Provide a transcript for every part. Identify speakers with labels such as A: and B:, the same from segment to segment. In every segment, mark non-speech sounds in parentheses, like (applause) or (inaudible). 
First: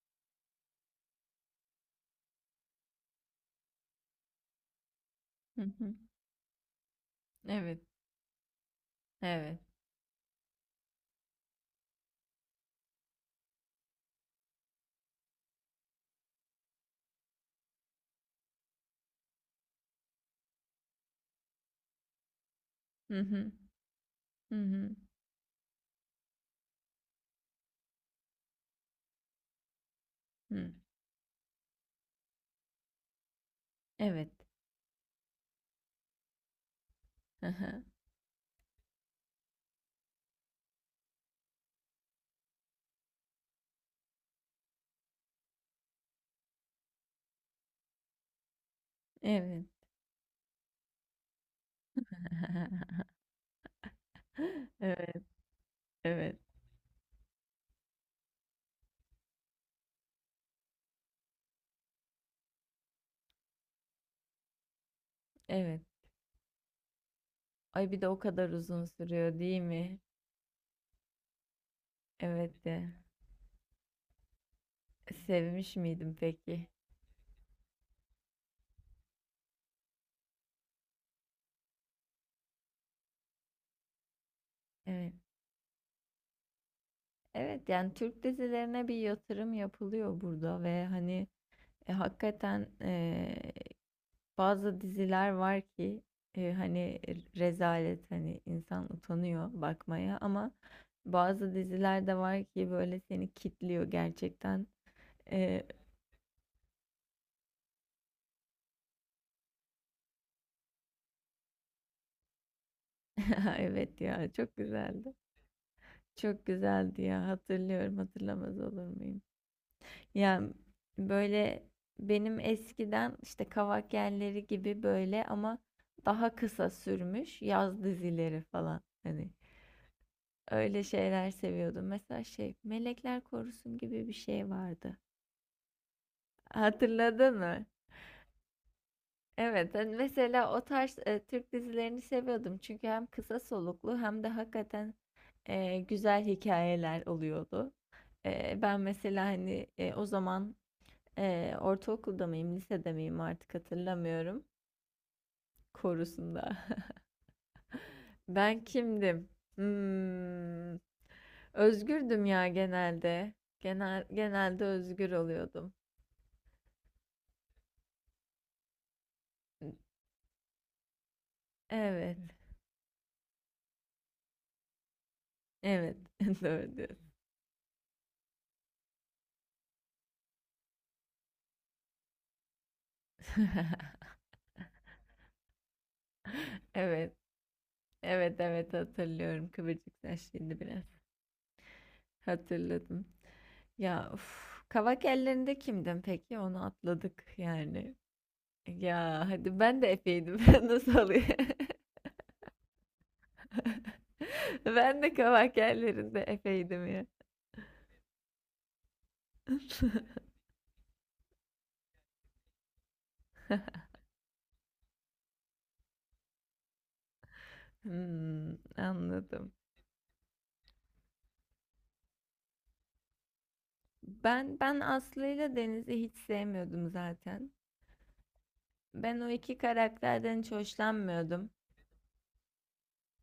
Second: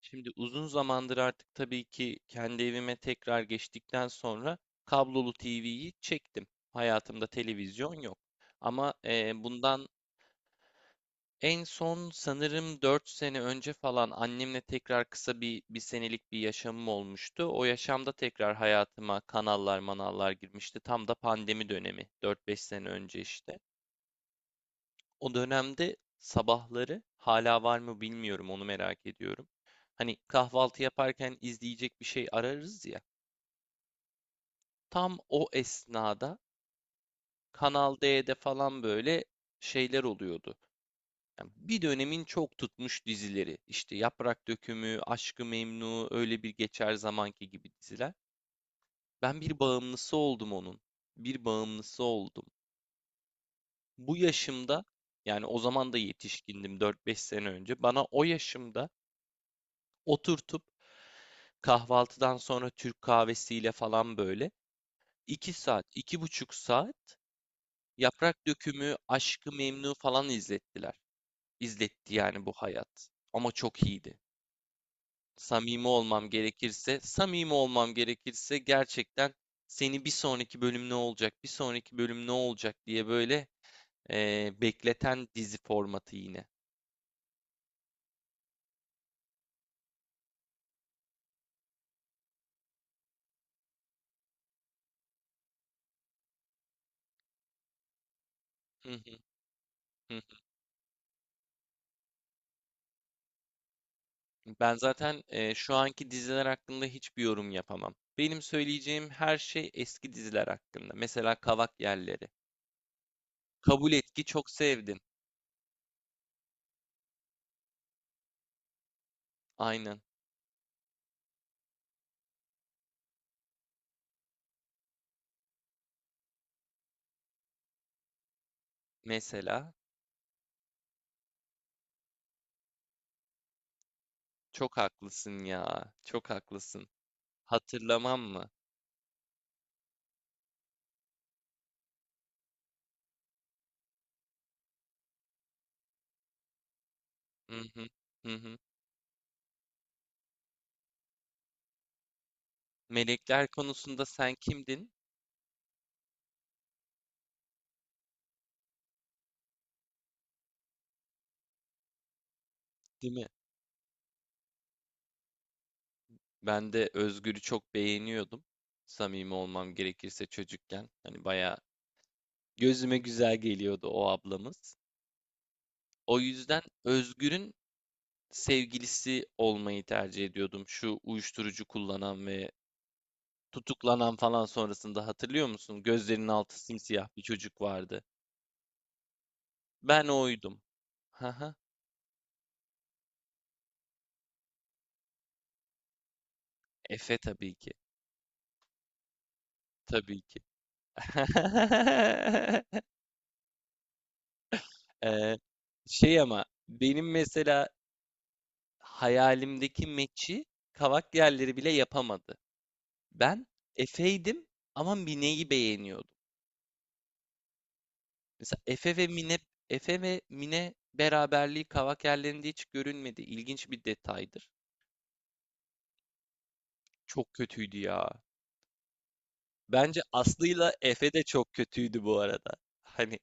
A: Şimdi uzun zamandır artık tabii ki kendi evime tekrar geçtikten sonra kablolu
B: Hı
A: TV'yi
B: hı.
A: çektim. Hayatımda
B: Evet.
A: televizyon yok. Ama
B: Evet.
A: bundan en son sanırım 4 sene önce falan annemle tekrar kısa bir senelik bir yaşamım olmuştu. O yaşamda tekrar hayatıma kanallar manallar girmişti. Tam da pandemi dönemi 4-5 sene
B: Hı
A: önce
B: hı.
A: işte.
B: Hı hı.
A: O dönemde sabahları hala var mı bilmiyorum onu merak ediyorum. Hani
B: Hı.
A: kahvaltı yaparken izleyecek bir şey ararız ya.
B: Evet.
A: Tam o esnada
B: Hı hı.
A: Kanal D'de falan böyle şeyler oluyordu. Yani bir dönemin çok tutmuş dizileri. İşte Yaprak Dökümü, Aşk-ı Memnu, öyle bir geçer zamanki gibi diziler. Ben bir
B: Evet.
A: bağımlısı oldum onun. Bir bağımlısı oldum.
B: (laughs)
A: Bu yaşımda
B: Evet,
A: yani o zaman da
B: evet,
A: yetişkindim 4-5 sene önce. Bana o yaşımda oturtup kahvaltıdan sonra Türk kahvesiyle falan böyle iki
B: evet.
A: saat, 2,5 saat
B: Ay bir de o
A: Yaprak
B: kadar uzun
A: Dökümü,
B: sürüyor
A: Aşkı
B: değil
A: Memnu
B: mi?
A: falan izlettiler. İzletti yani bu
B: Evet de.
A: hayat. Ama çok iyiydi.
B: Sevmiş
A: Samimi
B: miydim
A: olmam
B: peki?
A: gerekirse, samimi olmam gerekirse gerçekten seni bir sonraki bölüm ne olacak, bir sonraki bölüm ne olacak diye böyle
B: Evet.
A: bekleten dizi formatı yine.
B: Evet yani Türk dizilerine bir yatırım yapılıyor burada ve hani, hakikaten bazı diziler var ki, hani, rezalet hani
A: Hı
B: insan
A: hı
B: utanıyor bakmaya
A: hı.
B: ama bazı diziler de var ki böyle seni kitliyor gerçekten.
A: Ben zaten
B: E,
A: şu anki diziler hakkında hiçbir yorum yapamam. Benim söyleyeceğim her şey eski diziler hakkında. Mesela Kavak Yerleri.
B: (laughs)
A: Kabul
B: evet
A: et ki
B: ya
A: çok
B: çok
A: sevdim.
B: güzeldi. Çok güzeldi ya, hatırlıyorum, hatırlamaz olur muyum?
A: Aynen.
B: Yani böyle benim eskiden işte Kavak Yelleri gibi, böyle ama daha kısa sürmüş yaz dizileri falan hani.
A: Mesela.
B: Öyle şeyler seviyordum. Mesela şey, Melekler Korusun gibi bir şey
A: Çok
B: vardı.
A: haklısın ya. Çok haklısın.
B: Hatırladın mı?
A: Hatırlamam mı?
B: Evet, ben mesela o tarz Türk dizilerini seviyordum. Çünkü hem kısa soluklu hem de hakikaten güzel hikayeler
A: Hı
B: oluyordu.
A: hı. Hı hı.
B: Ben mesela hani, o zaman ortaokulda mıyım, lisede miyim
A: Melekler
B: artık
A: konusunda sen
B: hatırlamıyorum.
A: kimdin?
B: Korusunda. (laughs) Ben kimdim? Hmm, Özgürdüm ya
A: Değil mi?
B: genelde. Genelde özgür oluyordum.
A: Ben de Özgür'ü çok beğeniyordum. Samimi olmam gerekirse çocukken. Hani bayağı
B: Evet,
A: gözüme güzel geliyordu o ablamız.
B: evet.
A: O
B: (laughs)
A: yüzden
B: Doğru diyorsun.
A: Özgür'ün sevgilisi olmayı tercih ediyordum. Şu uyuşturucu kullanan ve
B: (laughs)
A: tutuklanan falan sonrasında hatırlıyor musun? Gözlerinin altı simsiyah
B: Evet,
A: bir çocuk vardı.
B: evet, evet hatırlıyorum. Kıvırcık
A: Ben
B: saçlıydı
A: oydum.
B: biraz.
A: Haha.
B: Hatırladım. Ya uf, Kavak ellerinde kimdim peki? Onu
A: Efe
B: atladık
A: tabii ki.
B: yani. Ya hadi, ben de
A: Tabii ki.
B: Efe'ydim. (laughs) Ben nasıl oluyor? (laughs)
A: (laughs)
B: Ben de
A: Ee,
B: Kavak
A: şey
B: ellerinde
A: ama
B: Efe'ydim ya.
A: benim mesela hayalimdeki meçi kavak yerleri bile yapamadı. Ben Efe'ydim ama Mine'yi beğeniyordum.
B: Hmm,
A: Mesela
B: Anladım.
A: Efe ve Mine beraberliği Kavakerlerinde hiç görünmedi. İlginç bir detaydır.
B: Ben Aslı ile Deniz'i hiç sevmiyordum
A: Çok
B: zaten.
A: kötüydü ya.
B: Ben o iki
A: Bence
B: karakterden hiç
A: Aslı'yla Efe de
B: hoşlanmıyordum.
A: çok kötüydü bu arada. Hani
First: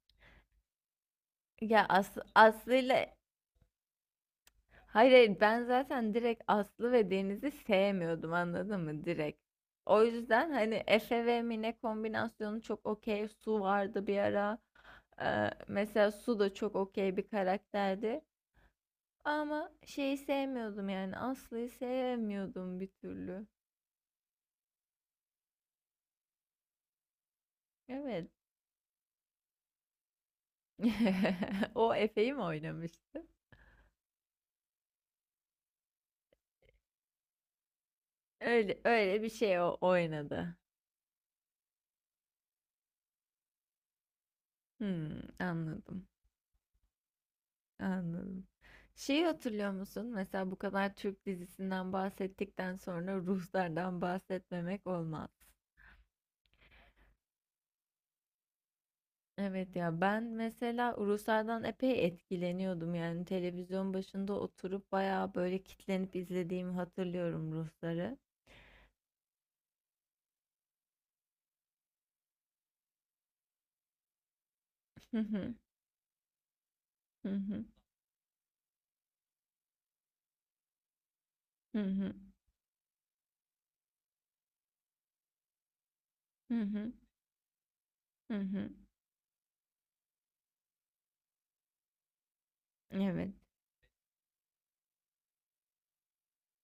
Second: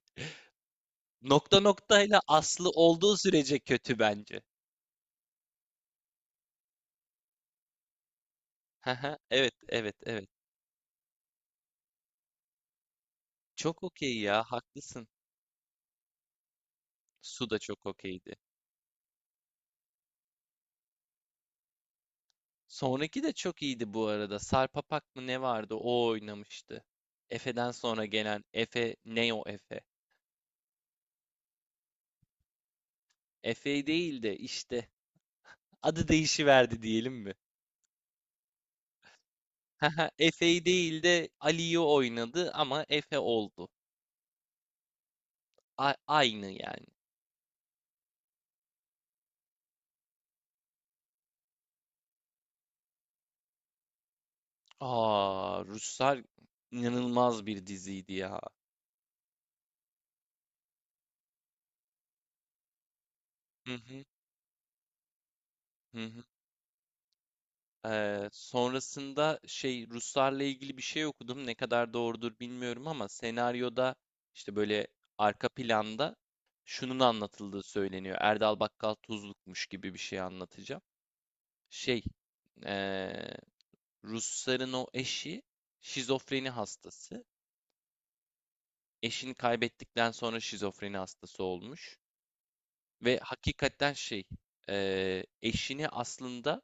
A: nokta
B: Ya As
A: noktayla Aslı
B: Aslı'yla
A: olduğu sürece kötü bence.
B: Hayır, hayır, ben zaten direkt Aslı ve Deniz'i sevmiyordum, anladın mı?
A: Haha,
B: Direkt.
A: evet, evet,
B: O
A: evet.
B: yüzden hani Efe ve Mine kombinasyonu çok okey. Su
A: Çok
B: vardı bir
A: okey ya,
B: ara.
A: haklısın.
B: Mesela Su da çok okey bir
A: Su da çok
B: karakterdi.
A: okeydi.
B: Ama şeyi sevmiyordum, yani Aslı'yı sevmiyordum bir
A: Sonraki de
B: türlü.
A: çok iyiydi bu arada. Sarpapak mı ne vardı? O oynamıştı. Efe'den sonra
B: Evet.
A: gelen Efe, Neo Efe.
B: (laughs) O Efe'yi mi oynamıştı?
A: Efe değil de işte adı değişiverdi diyelim mi? (laughs)
B: Öyle, öyle bir şey o
A: Haha,
B: oynadı.
A: Efe'yi değil de Ali'yi oynadı ama Efe oldu.
B: Hmm, Anladım.
A: Aynı yani.
B: Anladım. Şeyi hatırlıyor musun? Mesela bu kadar Türk dizisinden bahsettikten sonra Ruhsar'dan bahsetmemek olmaz.
A: Aa, Ruslar inanılmaz bir diziydi ya.
B: Evet ya, ben mesela Ruhsar'dan epey etkileniyordum, yani
A: Hı
B: televizyon
A: hı,
B: başında oturup bayağı böyle
A: hı
B: kitlenip
A: hı.
B: izlediğimi hatırlıyorum Ruhsar'ı.
A: Sonrasında şey Ruslarla ilgili bir şey okudum. Ne kadar doğrudur bilmiyorum ama senaryoda işte böyle
B: Hı
A: arka
B: hı,
A: planda şunun
B: hı
A: anlatıldığı
B: hı,
A: söyleniyor. Erdal Bakkal Tuzluk'muş gibi bir şey anlatacağım.
B: hı
A: Şey,
B: hı,
A: ee, Rusların o eşi şizofreni
B: hı hı,
A: hastası.
B: hı.
A: Eşini kaybettikten sonra şizofreni hastası olmuş. Ve
B: Evet.
A: hakikaten şey, eşini aslında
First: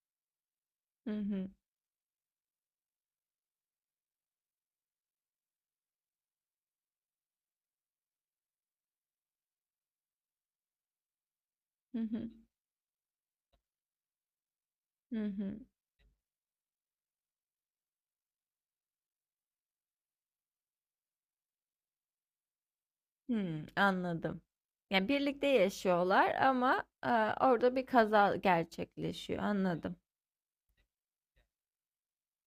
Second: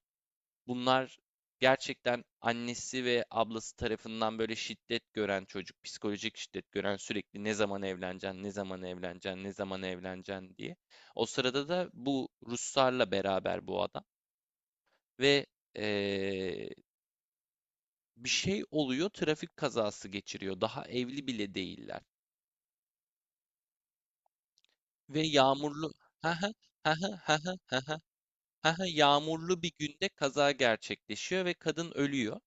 B: Hı
A: bunlar
B: hı,
A: gerçekten annesi ve ablası tarafından böyle şiddet gören çocuk, psikolojik şiddet gören sürekli ne zaman evleneceksin, ne zaman evleneceksin, ne zaman evleneceksin diye. O sırada da
B: hı
A: bu
B: hı,
A: Ruslarla beraber bu adam
B: hı
A: ve
B: hı.
A: eee, bir şey oluyor, trafik kazası geçiriyor. Daha evli bile değiller.
B: Anladım. Yani,
A: Ve
B: birlikte
A: yağmurlu ha
B: yaşıyorlar
A: ha
B: ama,
A: ha ha ha
B: orada
A: ha
B: bir kaza gerçekleşiyor.
A: yağmurlu bir
B: Anladım.
A: günde kaza gerçekleşiyor ve kadın ölüyor.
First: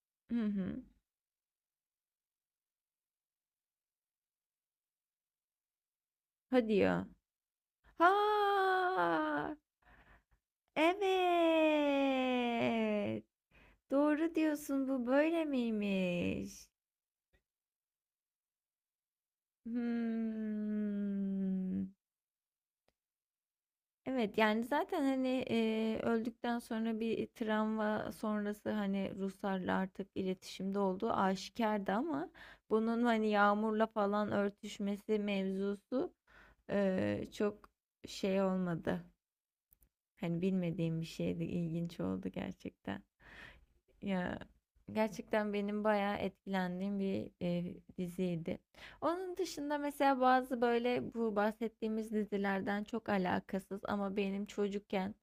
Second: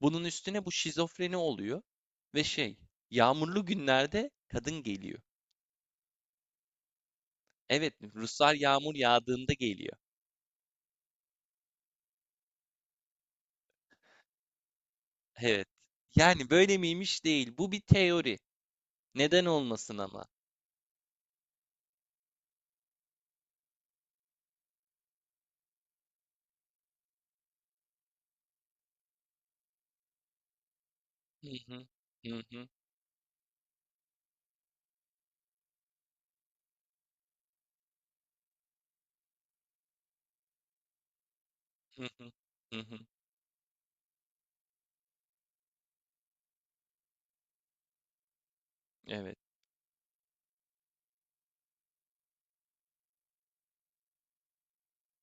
A: Bunun
B: Hı
A: üstüne bu
B: hı.
A: şizofreni oluyor ve şey yağmurlu günlerde kadın geliyor.
B: Hadi ya.
A: Evet, Ruslar yağmur yağdığında
B: Ha!
A: geliyor.
B: Evet, doğru diyorsun. Bu böyle
A: Evet. Yani
B: miymiş?
A: böyle miymiş değil. Bu bir teori. Neden olmasın ama?
B: Hımm. Evet yani zaten hani, öldükten sonra bir travma sonrası hani Ruslarla artık iletişimde olduğu
A: Hı hı,
B: aşikardı ama
A: hı hı,
B: bunun hani Yağmur'la falan örtüşmesi mevzusu çok şey olmadı. Hani bilmediğim bir şeydi, ilginç
A: hı hı,
B: oldu
A: hı hı.
B: gerçekten. Ya gerçekten benim bayağı etkilendiğim bir diziydi. Onun
A: Evet.
B: dışında mesela bazı böyle bu bahsettiğimiz dizilerden çok alakasız ama benim çocukken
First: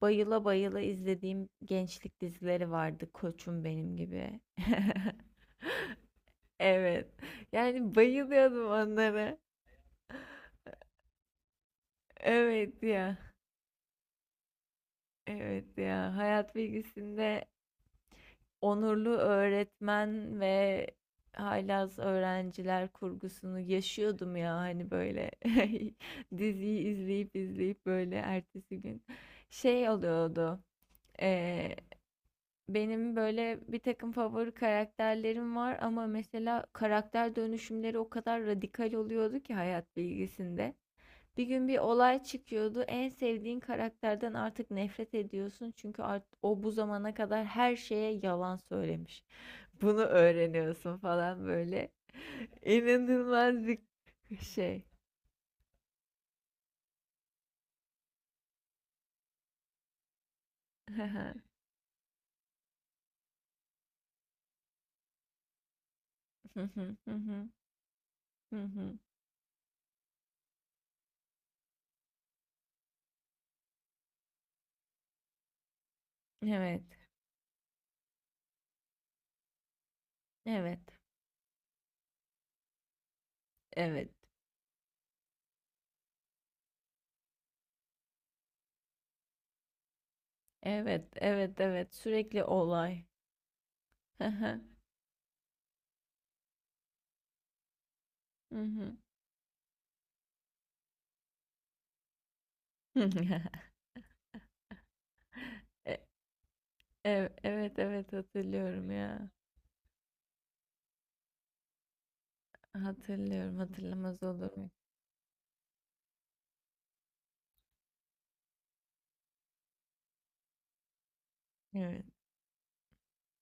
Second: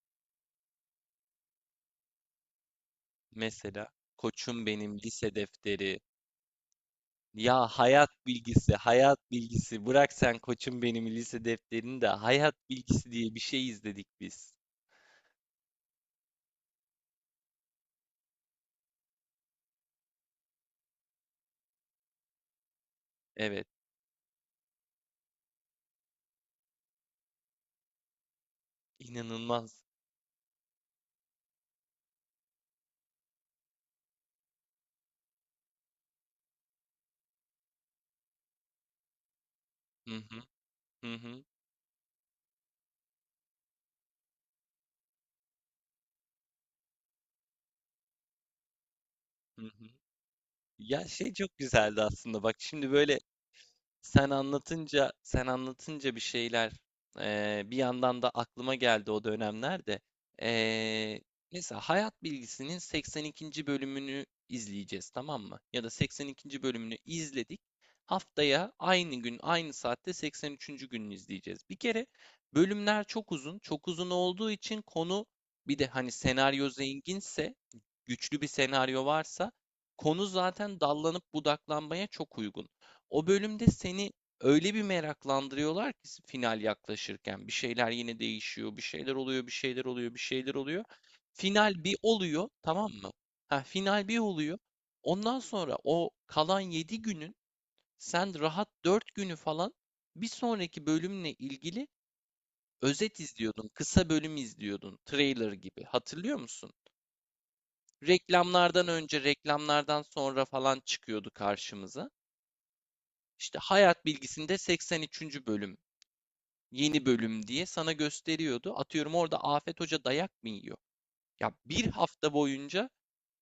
B: bayıla bayıla izlediğim gençlik dizileri vardı. Koçum
A: Mesela
B: benim gibi.
A: Koçum
B: (laughs)
A: Benim Lise Defteri.
B: Evet.
A: Ya
B: Yani
A: hayat
B: bayılıyordum
A: bilgisi, hayat
B: onlara.
A: bilgisi. Bırak sen koçum benim lise defterini de hayat
B: Evet
A: bilgisi
B: ya.
A: diye bir şey izledik biz.
B: Evet ya. Hayat bilgisinde onurlu öğretmen ve haylaz öğrenciler kurgusunu
A: Evet,
B: yaşıyordum ya hani, böyle (laughs) diziyi izleyip izleyip böyle ertesi gün
A: inanılmaz.
B: şey oluyordu. eee, benim böyle bir takım favori karakterlerim var ama mesela karakter dönüşümleri o kadar radikal oluyordu ki hayat
A: Hı hı,
B: bilgisinde.
A: hı hı,
B: Bir gün bir olay çıkıyordu. En sevdiğin karakterden artık nefret ediyorsun. Çünkü o bu zamana kadar her şeye yalan söylemiş,
A: hı hı.
B: bunu öğreniyorsun
A: Ya şey
B: falan
A: çok
B: böyle.
A: güzeldi aslında. Bak
B: (laughs)
A: şimdi böyle.
B: İnanılmaz bir
A: Sen
B: şey.
A: anlatınca, sen anlatınca bir şeyler bir yandan da aklıma geldi o dönemlerde. Eee,
B: (laughs)
A: mesela Hayat Bilgisi'nin 82. bölümünü izleyeceğiz, tamam mı? Ya da
B: Hı
A: 82. bölümünü
B: hı, hı hı,
A: izledik.
B: hı
A: Haftaya
B: hı.
A: aynı gün, aynı saatte 83. gününü izleyeceğiz. Bir kere bölümler çok uzun, çok uzun olduğu için konu bir de hani senaryo
B: Evet,
A: zenginse, güçlü bir senaryo varsa konu zaten
B: evet,
A: dallanıp budaklanmaya çok uygun. O bölümde
B: evet,
A: seni öyle bir meraklandırıyorlar ki final yaklaşırken bir şeyler yine değişiyor, bir şeyler oluyor, bir şeyler oluyor, bir şeyler oluyor.
B: evet, evet,
A: Final
B: evet.
A: bir
B: Sürekli
A: oluyor, tamam
B: olay.
A: mı? Ha, final bir
B: Hı
A: oluyor.
B: hı,
A: Ondan sonra o kalan 7 günün sen
B: hı
A: rahat
B: hı.
A: 4 günü falan bir sonraki bölümle ilgili özet
B: (laughs)
A: izliyordun, kısa bölüm izliyordun, trailer gibi.
B: E-
A: Hatırlıyor musun?
B: Evet, evet
A: Reklamlardan
B: hatırlıyorum
A: önce,
B: ya.
A: reklamlardan sonra falan çıkıyordu karşımıza.
B: Hatırlıyorum,
A: İşte hayat
B: hatırlamaz olur
A: bilgisinde
B: mu?
A: 83. bölüm yeni bölüm diye sana gösteriyordu. Atıyorum orada Afet Hoca dayak mı yiyor? Ya bir
B: Evet.
A: hafta boyunca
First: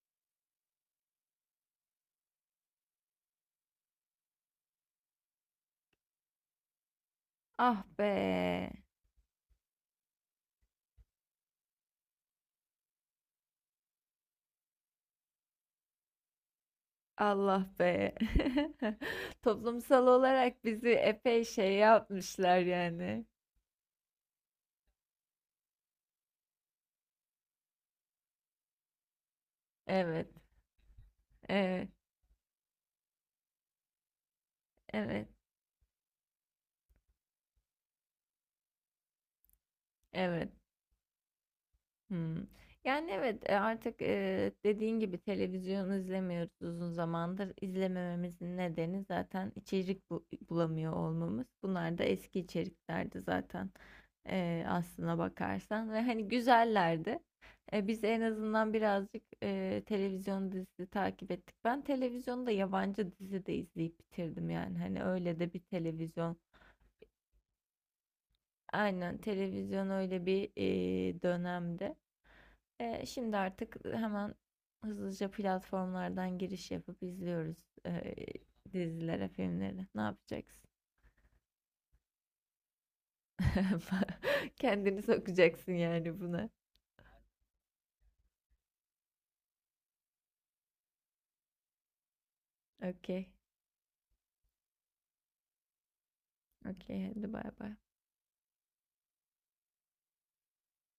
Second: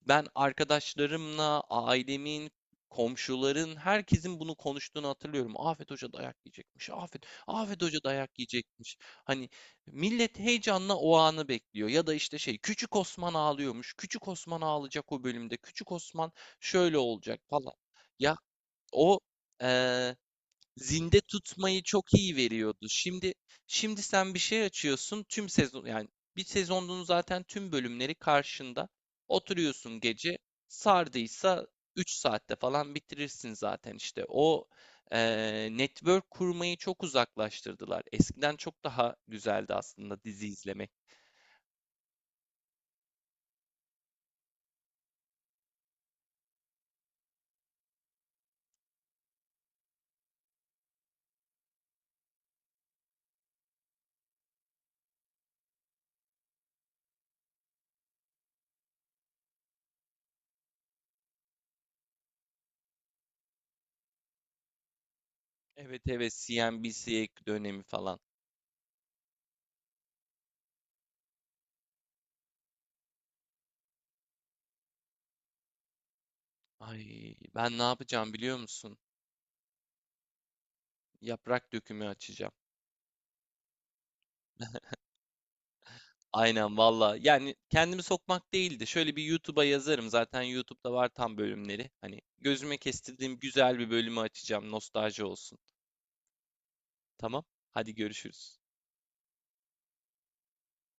A: ben arkadaşlarımla, ailemin, komşuların, herkesin bunu konuştuğunu hatırlıyorum. Afet Hoca dayak yiyecekmiş. Afet
B: Ah
A: Hoca dayak
B: be.
A: yiyecekmiş. Hani millet heyecanla o anı bekliyor. Ya da işte şey, Küçük Osman ağlıyormuş. Küçük Osman ağlayacak o bölümde. Küçük Osman şöyle olacak
B: Allah
A: falan.
B: be.
A: Ya
B: (laughs)
A: o e,
B: Toplumsal olarak bizi
A: zinde
B: epey şey
A: tutmayı çok iyi
B: yapmışlar
A: veriyordu.
B: yani.
A: Şimdi sen bir şey açıyorsun tüm sezon yani bir sezonun zaten tüm bölümleri karşında. Oturuyorsun
B: Evet.
A: gece sardıysa
B: Evet,
A: 3 saatte falan bitirirsin zaten işte. O
B: evet,
A: network kurmayı çok uzaklaştırdılar. Eskiden çok daha güzeldi aslında dizi
B: evet.
A: izlemek.
B: Hmm. Yani evet, artık dediğin gibi televizyon izlemiyoruz uzun zamandır. İzlemememizin nedeni zaten içerik bulamıyor olmamız. Bunlar da eski içeriklerdi zaten, aslına bakarsan. Ve hani güzellerdi. Biz en azından birazcık televizyon dizisi takip ettik. Ben televizyonda yabancı dizi de izleyip bitirdim yani. Hani öyle de bir
A: Evet evet
B: televizyon.
A: CNBC dönemi falan.
B: Aynen, televizyon öyle bir dönemde. Şimdi artık hemen hızlıca platformlardan giriş yapıp
A: Ay
B: izliyoruz
A: ben ne
B: ee,
A: yapacağım biliyor musun?
B: dizilere, filmleri. Ne yapacaksın?
A: Yaprak dökümü açacağım.
B: (laughs) Kendini sokacaksın yani buna.
A: Aynen valla. Yani kendimi sokmak değildi. Şöyle bir YouTube'a yazarım. Zaten YouTube'da var tam bölümleri. Hani gözüme
B: Okey,
A: kestirdiğim güzel bir bölümü açacağım. Nostalji olsun.
B: okey. Hadi
A: Tamam.
B: bay bay.
A: Hadi görüşürüz.